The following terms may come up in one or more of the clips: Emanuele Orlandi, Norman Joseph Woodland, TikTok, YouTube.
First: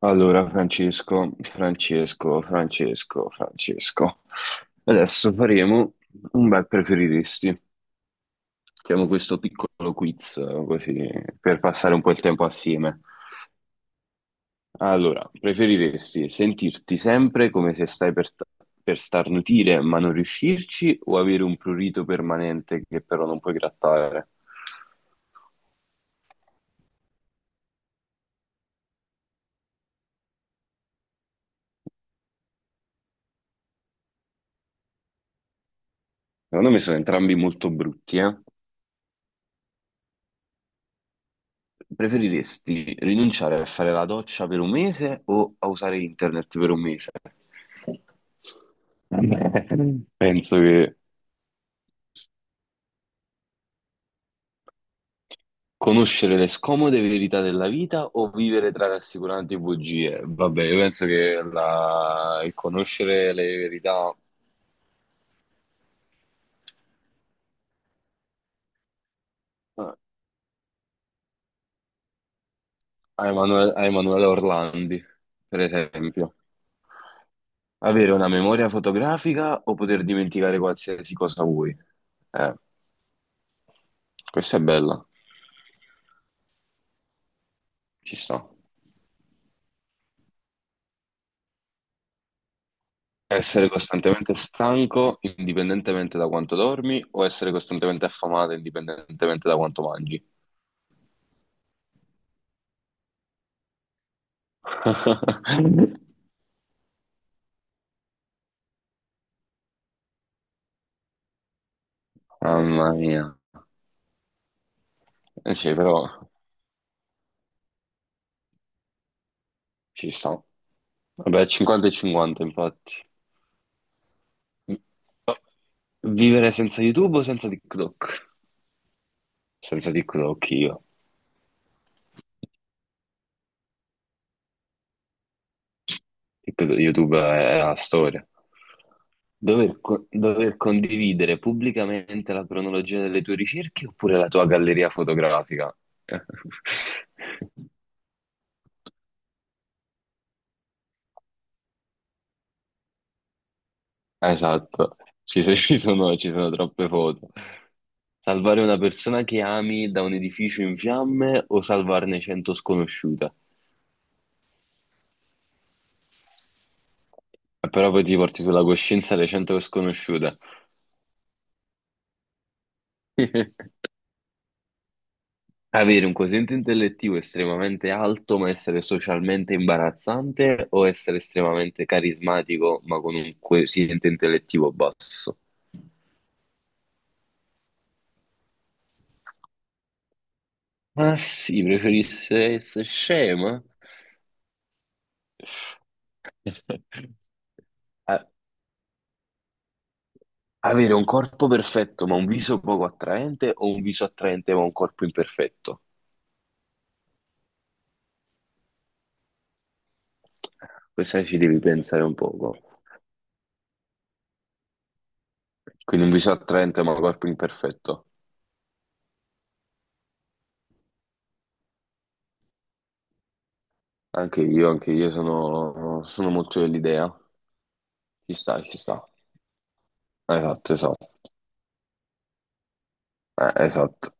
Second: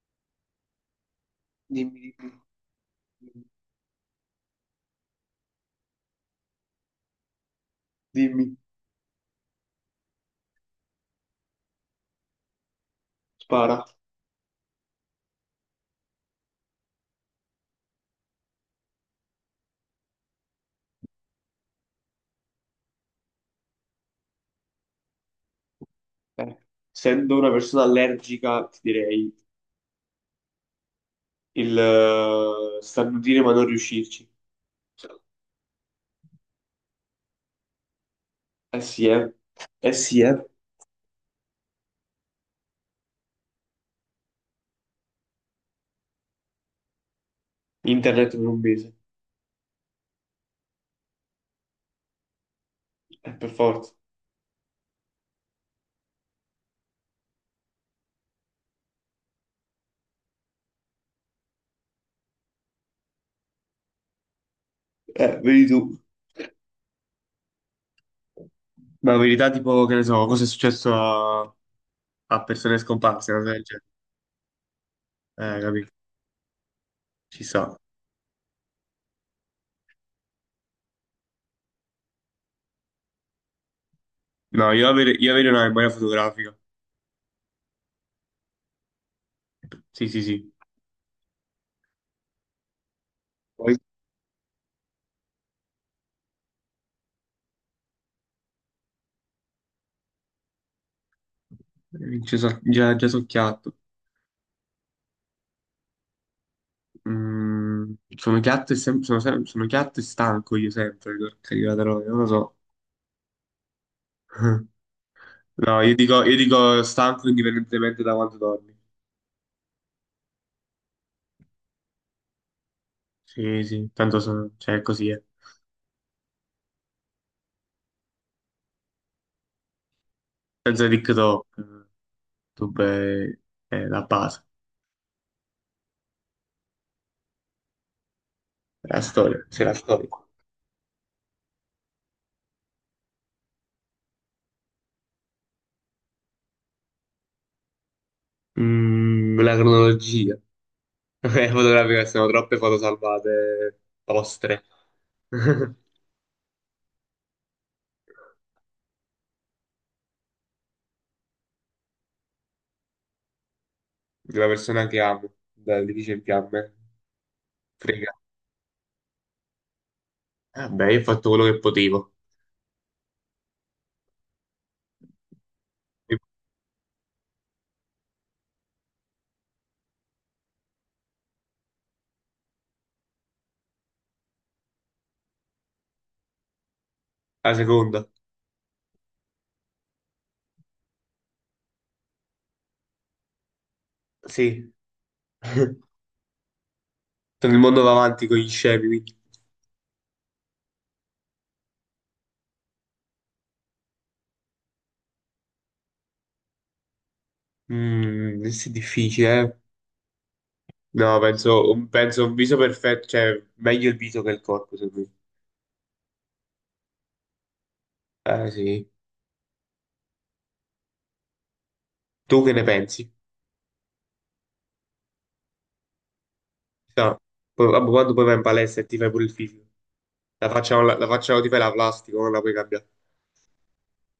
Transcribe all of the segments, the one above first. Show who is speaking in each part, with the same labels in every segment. Speaker 1: Allora, Francesco,
Speaker 2: Dimmi, dimmi,
Speaker 1: Francesco, Francesco,
Speaker 2: dimmi,
Speaker 1: Francesco. Adesso faremo un bel preferiresti.
Speaker 2: dimmi,
Speaker 1: Facciamo questo piccolo quiz, così, per passare un po' il tempo assieme.
Speaker 2: spara.
Speaker 1: Allora, preferiresti sentirti sempre come se stai per starnutire ma non riuscirci o avere un prurito permanente che però non puoi grattare?
Speaker 2: Eh, essendo una persona allergica, ti direi il starnutire ma non riuscirci.
Speaker 1: Secondo me sono entrambi molto brutti, eh?
Speaker 2: Eh sì, eh. Eh sì, eh.
Speaker 1: Preferiresti rinunciare a fare la doccia per un mese o a usare internet per un mese?
Speaker 2: Internet per un mese.
Speaker 1: Vabbè, penso che
Speaker 2: Per forza.
Speaker 1: conoscere le scomode verità della vita o vivere tra rassicuranti bugie? Vabbè, io penso che il conoscere le verità
Speaker 2: Vedi tu. Ma in verità, tipo, che
Speaker 1: eh,
Speaker 2: ne so, cosa è successo a persone
Speaker 1: a
Speaker 2: scomparse, una cosa del
Speaker 1: Emanuele,
Speaker 2: genere.
Speaker 1: a Emanuele Orlandi, per
Speaker 2: Capito?
Speaker 1: esempio.
Speaker 2: Ci sta.
Speaker 1: Avere una memoria fotografica o poter dimenticare qualsiasi cosa vuoi? Eh, questa è
Speaker 2: No, io
Speaker 1: bella,
Speaker 2: avere, io avere una memoria fotografica.
Speaker 1: ci sta.
Speaker 2: Sì, sì, sì.
Speaker 1: Essere
Speaker 2: Poi-
Speaker 1: costantemente stanco indipendentemente da quanto dormi o essere costantemente affamato indipendentemente da quanto mangi?
Speaker 2: Già, già, già so chiatto. Sono piatto e sono piatto e stanco io sempre, porca di la troia, non lo so.
Speaker 1: Mamma mia. Eh sì,
Speaker 2: No, io
Speaker 1: però
Speaker 2: dico, io dico stanco indipendentemente da quanto dormi.
Speaker 1: ci sta. Vabbè, 50 e 50, infatti.
Speaker 2: Sì, sì, tanto sono, cioè così è.
Speaker 1: Vivere senza YouTube o senza TikTok? Senza TikTok io.
Speaker 2: Senza TikTok, YouTube è la base,
Speaker 1: YouTube è la storia.
Speaker 2: è la storia, c'è la storia.
Speaker 1: Dover condividere pubblicamente la cronologia delle tue ricerche oppure la tua galleria fotografica?
Speaker 2: La cronologia. Fotografica, sono troppe foto salvate ostre.
Speaker 1: Esatto, ci, so-
Speaker 2: Di
Speaker 1: ci sono, ci sono troppe foto. Salvare una persona che ami da un edificio in fiamme o salvarne 100 sconosciute?
Speaker 2: una persona che amo, di dice in fiamme.
Speaker 1: Però poi
Speaker 2: Frega.
Speaker 1: ti porti sulla coscienza le 100 sconosciute.
Speaker 2: Vabbè, io ho fatto quello che potevo.
Speaker 1: Avere un quoziente intellettivo estremamente alto ma essere socialmente imbarazzante o essere estremamente carismatico ma con un quoziente intellettivo basso?
Speaker 2: La seconda,
Speaker 1: Ma sì, preferisse essere scema?
Speaker 2: sì. Sono il mondo va avanti
Speaker 1: A-
Speaker 2: con gli scemi, quindi.
Speaker 1: Avere un corpo perfetto ma un viso poco attraente o un viso attraente ma un corpo imperfetto?
Speaker 2: Questo è difficile, eh. No,
Speaker 1: Questa ci devi
Speaker 2: penso un,
Speaker 1: pensare un
Speaker 2: penso un viso
Speaker 1: poco.
Speaker 2: perfetto, cioè meglio il viso che il corpo, secondo
Speaker 1: Quindi un viso attraente ma un corpo imperfetto.
Speaker 2: me. Eh sì. Tu che ne pensi?
Speaker 1: Anche io sono, sono molto dell'idea.
Speaker 2: No. Poi, vabbè, quando poi vai
Speaker 1: Ci
Speaker 2: in
Speaker 1: sta, ci
Speaker 2: palestra e ti
Speaker 1: sta.
Speaker 2: fai pure il fisico. La
Speaker 1: Esatto,
Speaker 2: faccia, la, la
Speaker 1: esatto.
Speaker 2: faccia ti fai la plastica, non la puoi cambiare.
Speaker 1: Esatto.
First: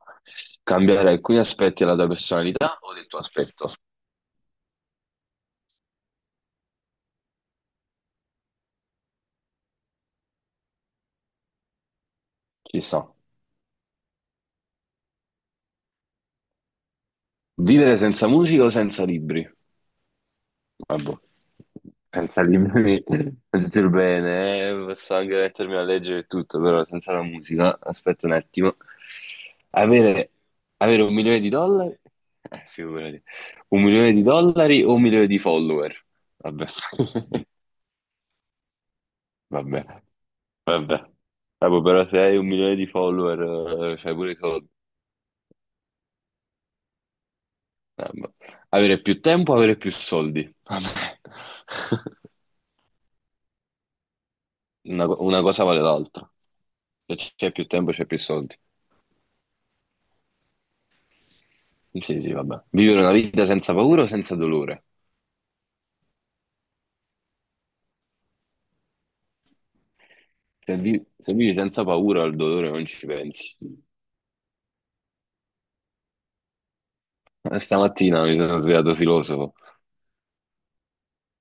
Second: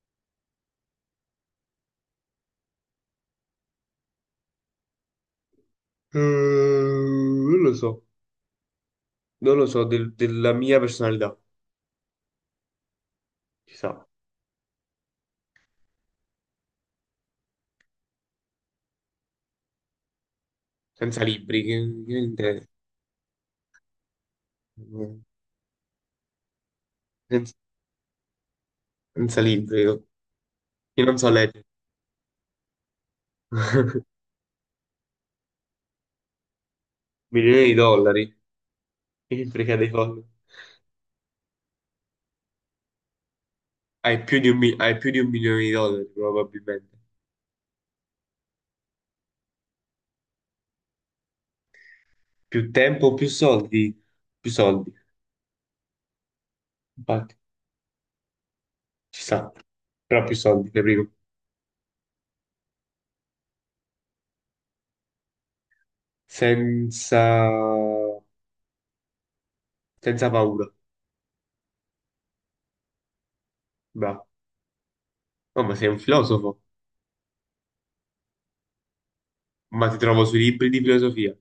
Speaker 1: Cambiare alcuni aspetti della tua personalità o del tuo aspetto.
Speaker 2: Non lo so, non lo so, della mia personalità,
Speaker 1: Ci sta.
Speaker 2: ci sa.
Speaker 1: Vivere senza musica o senza libri? Vabbè,
Speaker 2: Senza libri, che ne
Speaker 1: senza
Speaker 2: intendo?
Speaker 1: libri non c'è più bene, posso anche mettermi a leggere e tutto, però senza la
Speaker 2: Senza,
Speaker 1: musica, aspetta un attimo.
Speaker 2: senza libri, io
Speaker 1: Avere, avere
Speaker 2: io
Speaker 1: un
Speaker 2: non so
Speaker 1: milione di
Speaker 2: leggere.
Speaker 1: dollari? Figurati. Un milione di dollari o un milione di follower? Vabbè,
Speaker 2: Milioni di dollari. Che frega
Speaker 1: vabbè.
Speaker 2: dei soldi.
Speaker 1: Vabbè, vabbè, però se hai un milione di follower, fai
Speaker 2: Hai
Speaker 1: pure i
Speaker 2: più di un,
Speaker 1: soldi.
Speaker 2: mi- hai più di un milione di dollari, probabilmente.
Speaker 1: Ma- Avere più tempo, avere più soldi. Vabbè.
Speaker 2: Più tempo, più soldi. Più soldi.
Speaker 1: Una cosa vale l'altra. Se
Speaker 2: Infatti,
Speaker 1: c'è più tempo, c'è più soldi.
Speaker 2: ci sta. Però più soldi, primo.
Speaker 1: Sì, sì, vabbè. Vivere una vita senza paura o senza dolore?
Speaker 2: Senza... Senza paura.
Speaker 1: Se vivi senza paura, al dolore non ci pensi.
Speaker 2: Bravo. Oh, ma sei un filosofo.
Speaker 1: Stamattina mi sono svegliato filosofo.
Speaker 2: Ma ti trovo sui libri di filosofia.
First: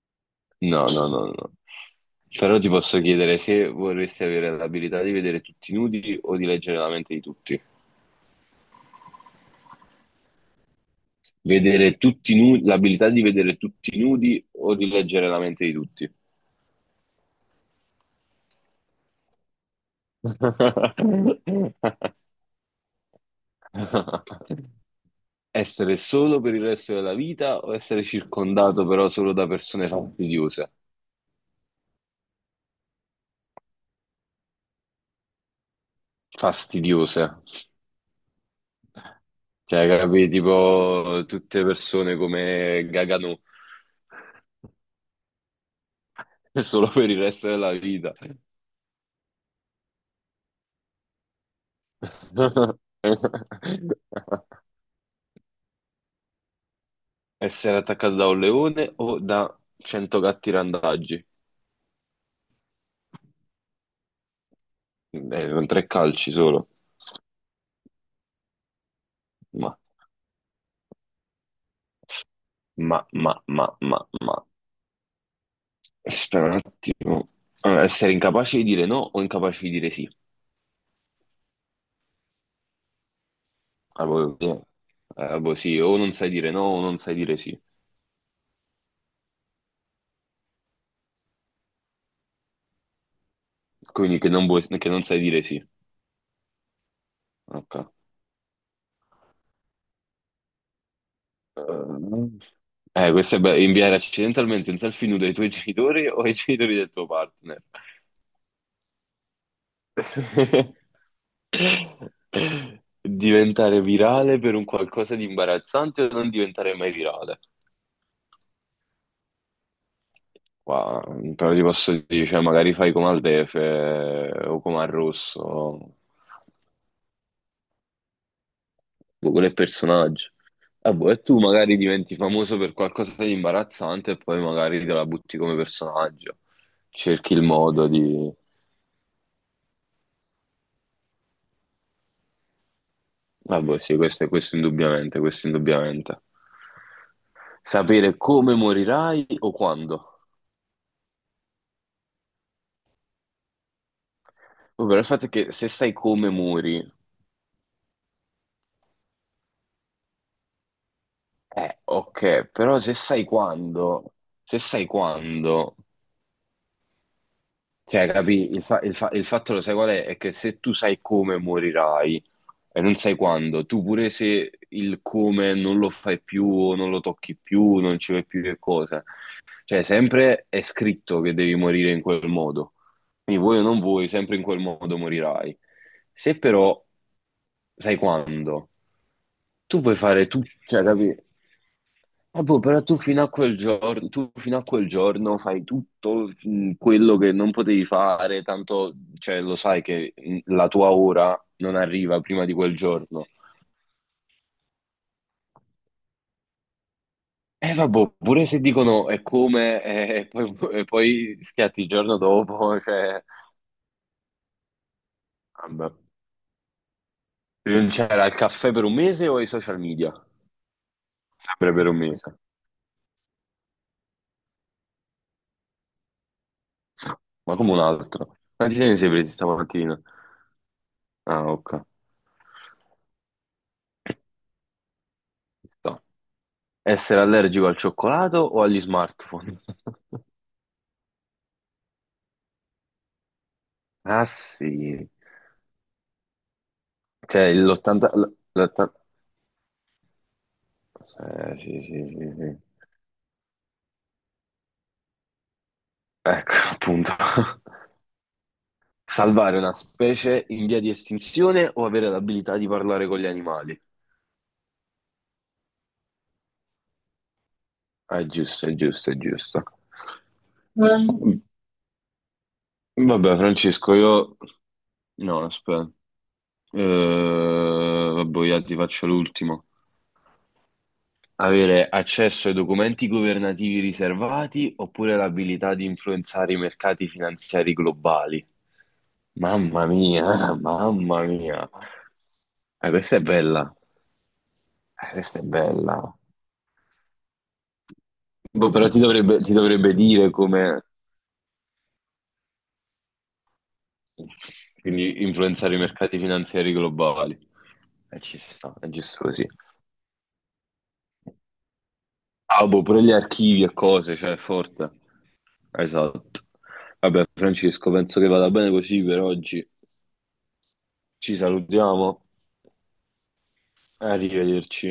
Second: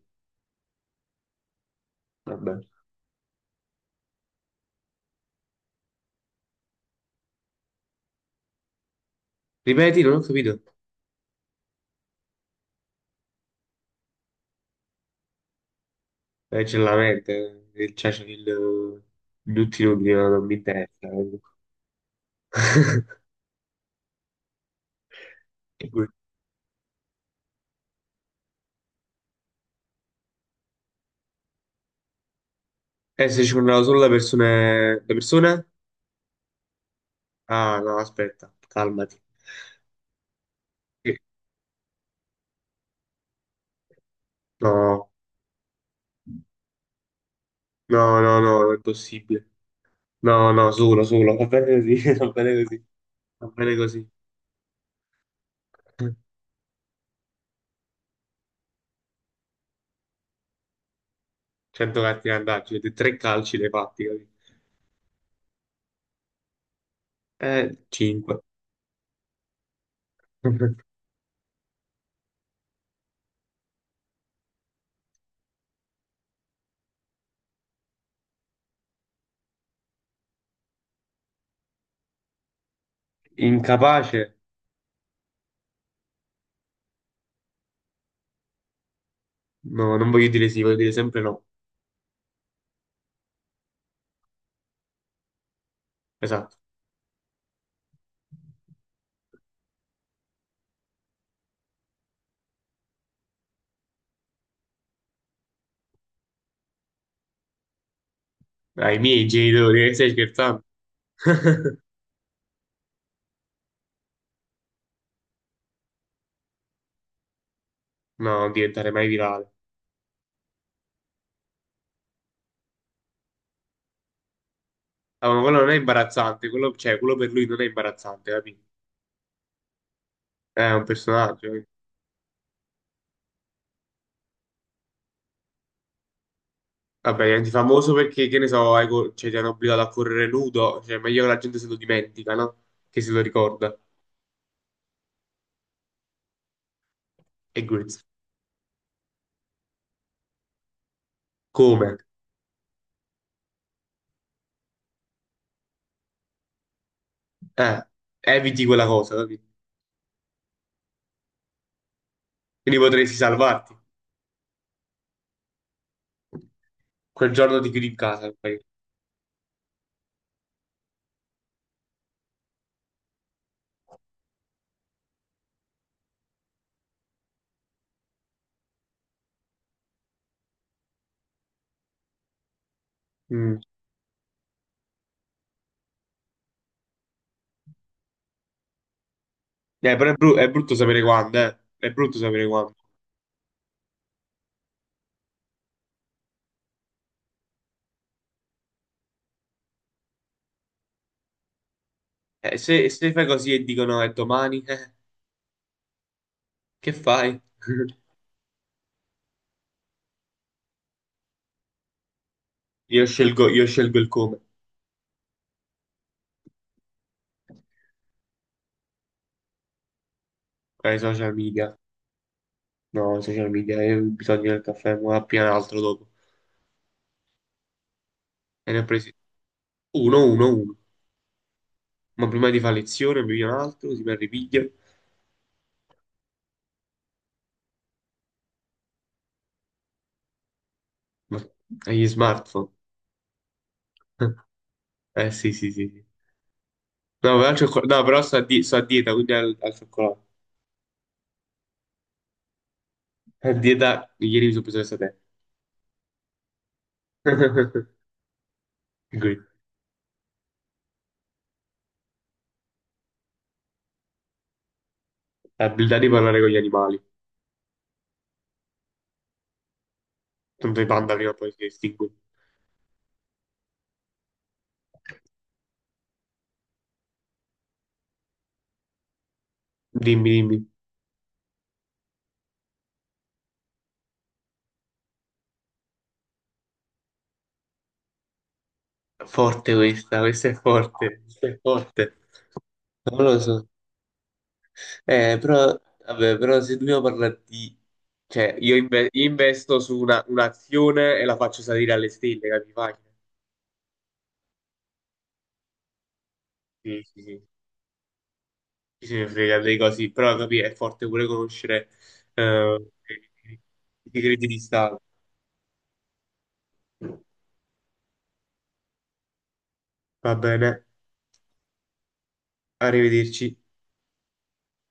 Speaker 1: No, no, no, no.
Speaker 2: Vabbè.
Speaker 1: Però ti posso chiedere se vorresti avere l'abilità di vedere tutti nudi o di leggere la mente di tutti.
Speaker 2: Ripeti, non ho capito.
Speaker 1: Vedere tutti nudi, l'abilità di vedere tutti nudi o di leggere la mente di tutti.
Speaker 2: C'è la mente. C'è il... Tutti inutili, ma non mi interessa. Comunque. E
Speaker 1: Essere
Speaker 2: qui-
Speaker 1: solo per il resto della vita o essere circondato però solo da persone fastidiose?
Speaker 2: se ci sono solo le persone... Le persone?
Speaker 1: Fastidiose.
Speaker 2: Ah, no, aspetta, calmati.
Speaker 1: Cioè, capi,
Speaker 2: Eh,
Speaker 1: tipo tutte persone come Gagano,
Speaker 2: No,
Speaker 1: solo per il resto della vita.
Speaker 2: no, no, no, non è possibile. No, no, solo, solo, va bene così, va bene così, va bene così.
Speaker 1: Essere attaccato da un leone o da 100 gatti randagi?
Speaker 2: 100 gatti andati, avete tre calci dei fatti, capito?
Speaker 1: Con tre calci solo.
Speaker 2: 5.
Speaker 1: Ma, ma, ma. Aspetta un attimo. Allora, essere incapace di dire no o incapace di dire sì? Ah,
Speaker 2: Incapace?
Speaker 1: boh, no. Ah, boh, sì, o non sai dire no o non sai dire sì.
Speaker 2: No, non voglio dire sì, voglio dire sempre no.
Speaker 1: Quindi che non sai dire sì.
Speaker 2: Esatto.
Speaker 1: Ok. Questo è bello. Inviare accidentalmente un selfie nudo ai tuoi genitori o ai genitori del tuo partner.
Speaker 2: Ai miei genitori, stai scherzando?
Speaker 1: Diventare virale per un qualcosa di imbarazzante o non diventare mai virale?
Speaker 2: No, non diventare mai virale.
Speaker 1: Qua, però ti posso dire, cioè, magari fai come al Defe o come al
Speaker 2: Ah, ma quello non è
Speaker 1: Rosso,
Speaker 2: imbarazzante, quello, cioè, quello per lui non è imbarazzante, capito?
Speaker 1: boh, quello è il personaggio.
Speaker 2: È un
Speaker 1: Ah, boh, e tu
Speaker 2: personaggio.
Speaker 1: magari diventi famoso per qualcosa di imbarazzante e poi magari te la butti come personaggio.
Speaker 2: Vabbè,
Speaker 1: Cerchi il
Speaker 2: diventi
Speaker 1: modo
Speaker 2: famoso perché,
Speaker 1: di...
Speaker 2: che ne so, cioè, ti hanno obbligato a correre nudo, cioè è meglio che la gente se lo dimentica, no? Che se lo
Speaker 1: Ah,
Speaker 2: ricorda.
Speaker 1: boh, sì, questo indubbiamente, questo indubbiamente.
Speaker 2: E guizzo.
Speaker 1: Sapere come morirai o quando.
Speaker 2: Come?
Speaker 1: Oh, però il fatto è che se sai come muori,
Speaker 2: Eh, eviti quella cosa, capito?
Speaker 1: ok,
Speaker 2: Quindi
Speaker 1: però se
Speaker 2: potresti
Speaker 1: sai
Speaker 2: salvarti.
Speaker 1: quando, se sai quando.
Speaker 2: Quel giorno ti chiudi in
Speaker 1: Cioè,
Speaker 2: casa,
Speaker 1: capì?
Speaker 2: poi.
Speaker 1: Il fatto lo sai qual è? È che se tu sai come morirai e non sai quando, tu pure se il come non lo fai più o non lo tocchi più, non ci vai più che cosa, cioè, sempre è scritto che devi morire in quel modo. Quindi vuoi
Speaker 2: Mm.
Speaker 1: o non vuoi, sempre in quel modo morirai. Se però sai quando, tu puoi
Speaker 2: Però è,
Speaker 1: fare
Speaker 2: bru- è
Speaker 1: tutto,
Speaker 2: brutto
Speaker 1: cioè,
Speaker 2: sapere
Speaker 1: capi?
Speaker 2: quando, eh. È brutto
Speaker 1: Ah,
Speaker 2: sapere
Speaker 1: boh,
Speaker 2: quando.
Speaker 1: però tu fino a quel giorno, tu fino a quel giorno fai tutto quello che non potevi fare, tanto, cioè, lo sai che la tua ora non arriva prima di quel
Speaker 2: Se fai
Speaker 1: giorno.
Speaker 2: così e dicono è domani, che fai?
Speaker 1: E vabbè, pure se dicono è come, e poi schiatti il giorno dopo,
Speaker 2: Io
Speaker 1: cioè,
Speaker 2: scelgo, io scelgo il come.
Speaker 1: vabbè. Non c'era il caffè per un mese o i social media?
Speaker 2: Social
Speaker 1: Sempre
Speaker 2: media.
Speaker 1: per un mese.
Speaker 2: No, social media, io ho bisogno del caffè, ma appena l'altro dopo.
Speaker 1: Ma come un altro?
Speaker 2: E
Speaker 1: Quanti
Speaker 2: ne ho
Speaker 1: te ne sei
Speaker 2: presi
Speaker 1: presi stamattina?
Speaker 2: uno, uno, uno.
Speaker 1: Ah, ok.
Speaker 2: Ma prima di fare lezione bevi un altro, si perde piglia,
Speaker 1: Ci sta. Essere allergico al cioccolato o agli smartphone?
Speaker 2: ma agli smartphone.
Speaker 1: Ah, sì.
Speaker 2: Eh sì, sì, sì, sì. No,
Speaker 1: Ok,
Speaker 2: però, no,
Speaker 1: l'80...
Speaker 2: però sto a dieta, quindi al cioccolato.
Speaker 1: Sì, sì, sì, sì.
Speaker 2: A dieta, ieri mi sono preso questa te.
Speaker 1: Ecco, appunto.
Speaker 2: Quindi,
Speaker 1: Salvare una specie in via di estinzione o avere l'abilità di parlare con gli animali?
Speaker 2: l'abilità di parlare con gli animali.
Speaker 1: Ah, è giusto, è giusto, è giusto.
Speaker 2: Tanto i panda prima o
Speaker 1: Mm.
Speaker 2: poi si estingue.
Speaker 1: Vabbè, Francesco, io no, aspetta. Vabbè, io ti faccio l'ultimo.
Speaker 2: Dimmi, dimmi.
Speaker 1: Avere accesso ai documenti governativi riservati oppure l'abilità di influenzare i mercati finanziari globali.
Speaker 2: Forte
Speaker 1: Mamma
Speaker 2: questa, questa è
Speaker 1: mia,
Speaker 2: forte,
Speaker 1: mamma
Speaker 2: questa è
Speaker 1: mia.
Speaker 2: forte.
Speaker 1: Questa è
Speaker 2: Non lo so.
Speaker 1: bella. Questa è
Speaker 2: Però,
Speaker 1: bella.
Speaker 2: vabbè, però se dobbiamo parlare di... Cioè,
Speaker 1: Boh,
Speaker 2: io,
Speaker 1: però ti
Speaker 2: io
Speaker 1: dovrebbe, ti
Speaker 2: investo
Speaker 1: dovrebbe
Speaker 2: su
Speaker 1: dire come
Speaker 2: un'azione e la faccio salire alle stelle, capi? Facile.
Speaker 1: quindi influenzare i mercati finanziari
Speaker 2: Sì, sì,
Speaker 1: globali.
Speaker 2: sì.
Speaker 1: E ci sta, è
Speaker 2: Chi se
Speaker 1: giusto
Speaker 2: ne
Speaker 1: così.
Speaker 2: frega dei così, però capì, è forte pure conoscere
Speaker 1: Ah, boh,
Speaker 2: eh,
Speaker 1: pure gli
Speaker 2: i
Speaker 1: archivi e
Speaker 2: i
Speaker 1: cose, cioè, è
Speaker 2: segreti di
Speaker 1: forte.
Speaker 2: Stato.
Speaker 1: Esatto. Vabbè, Francesco, penso che vada bene così per oggi.
Speaker 2: Va bene,
Speaker 1: Ci salutiamo.
Speaker 2: arrivederci.
Speaker 1: Arrivederci.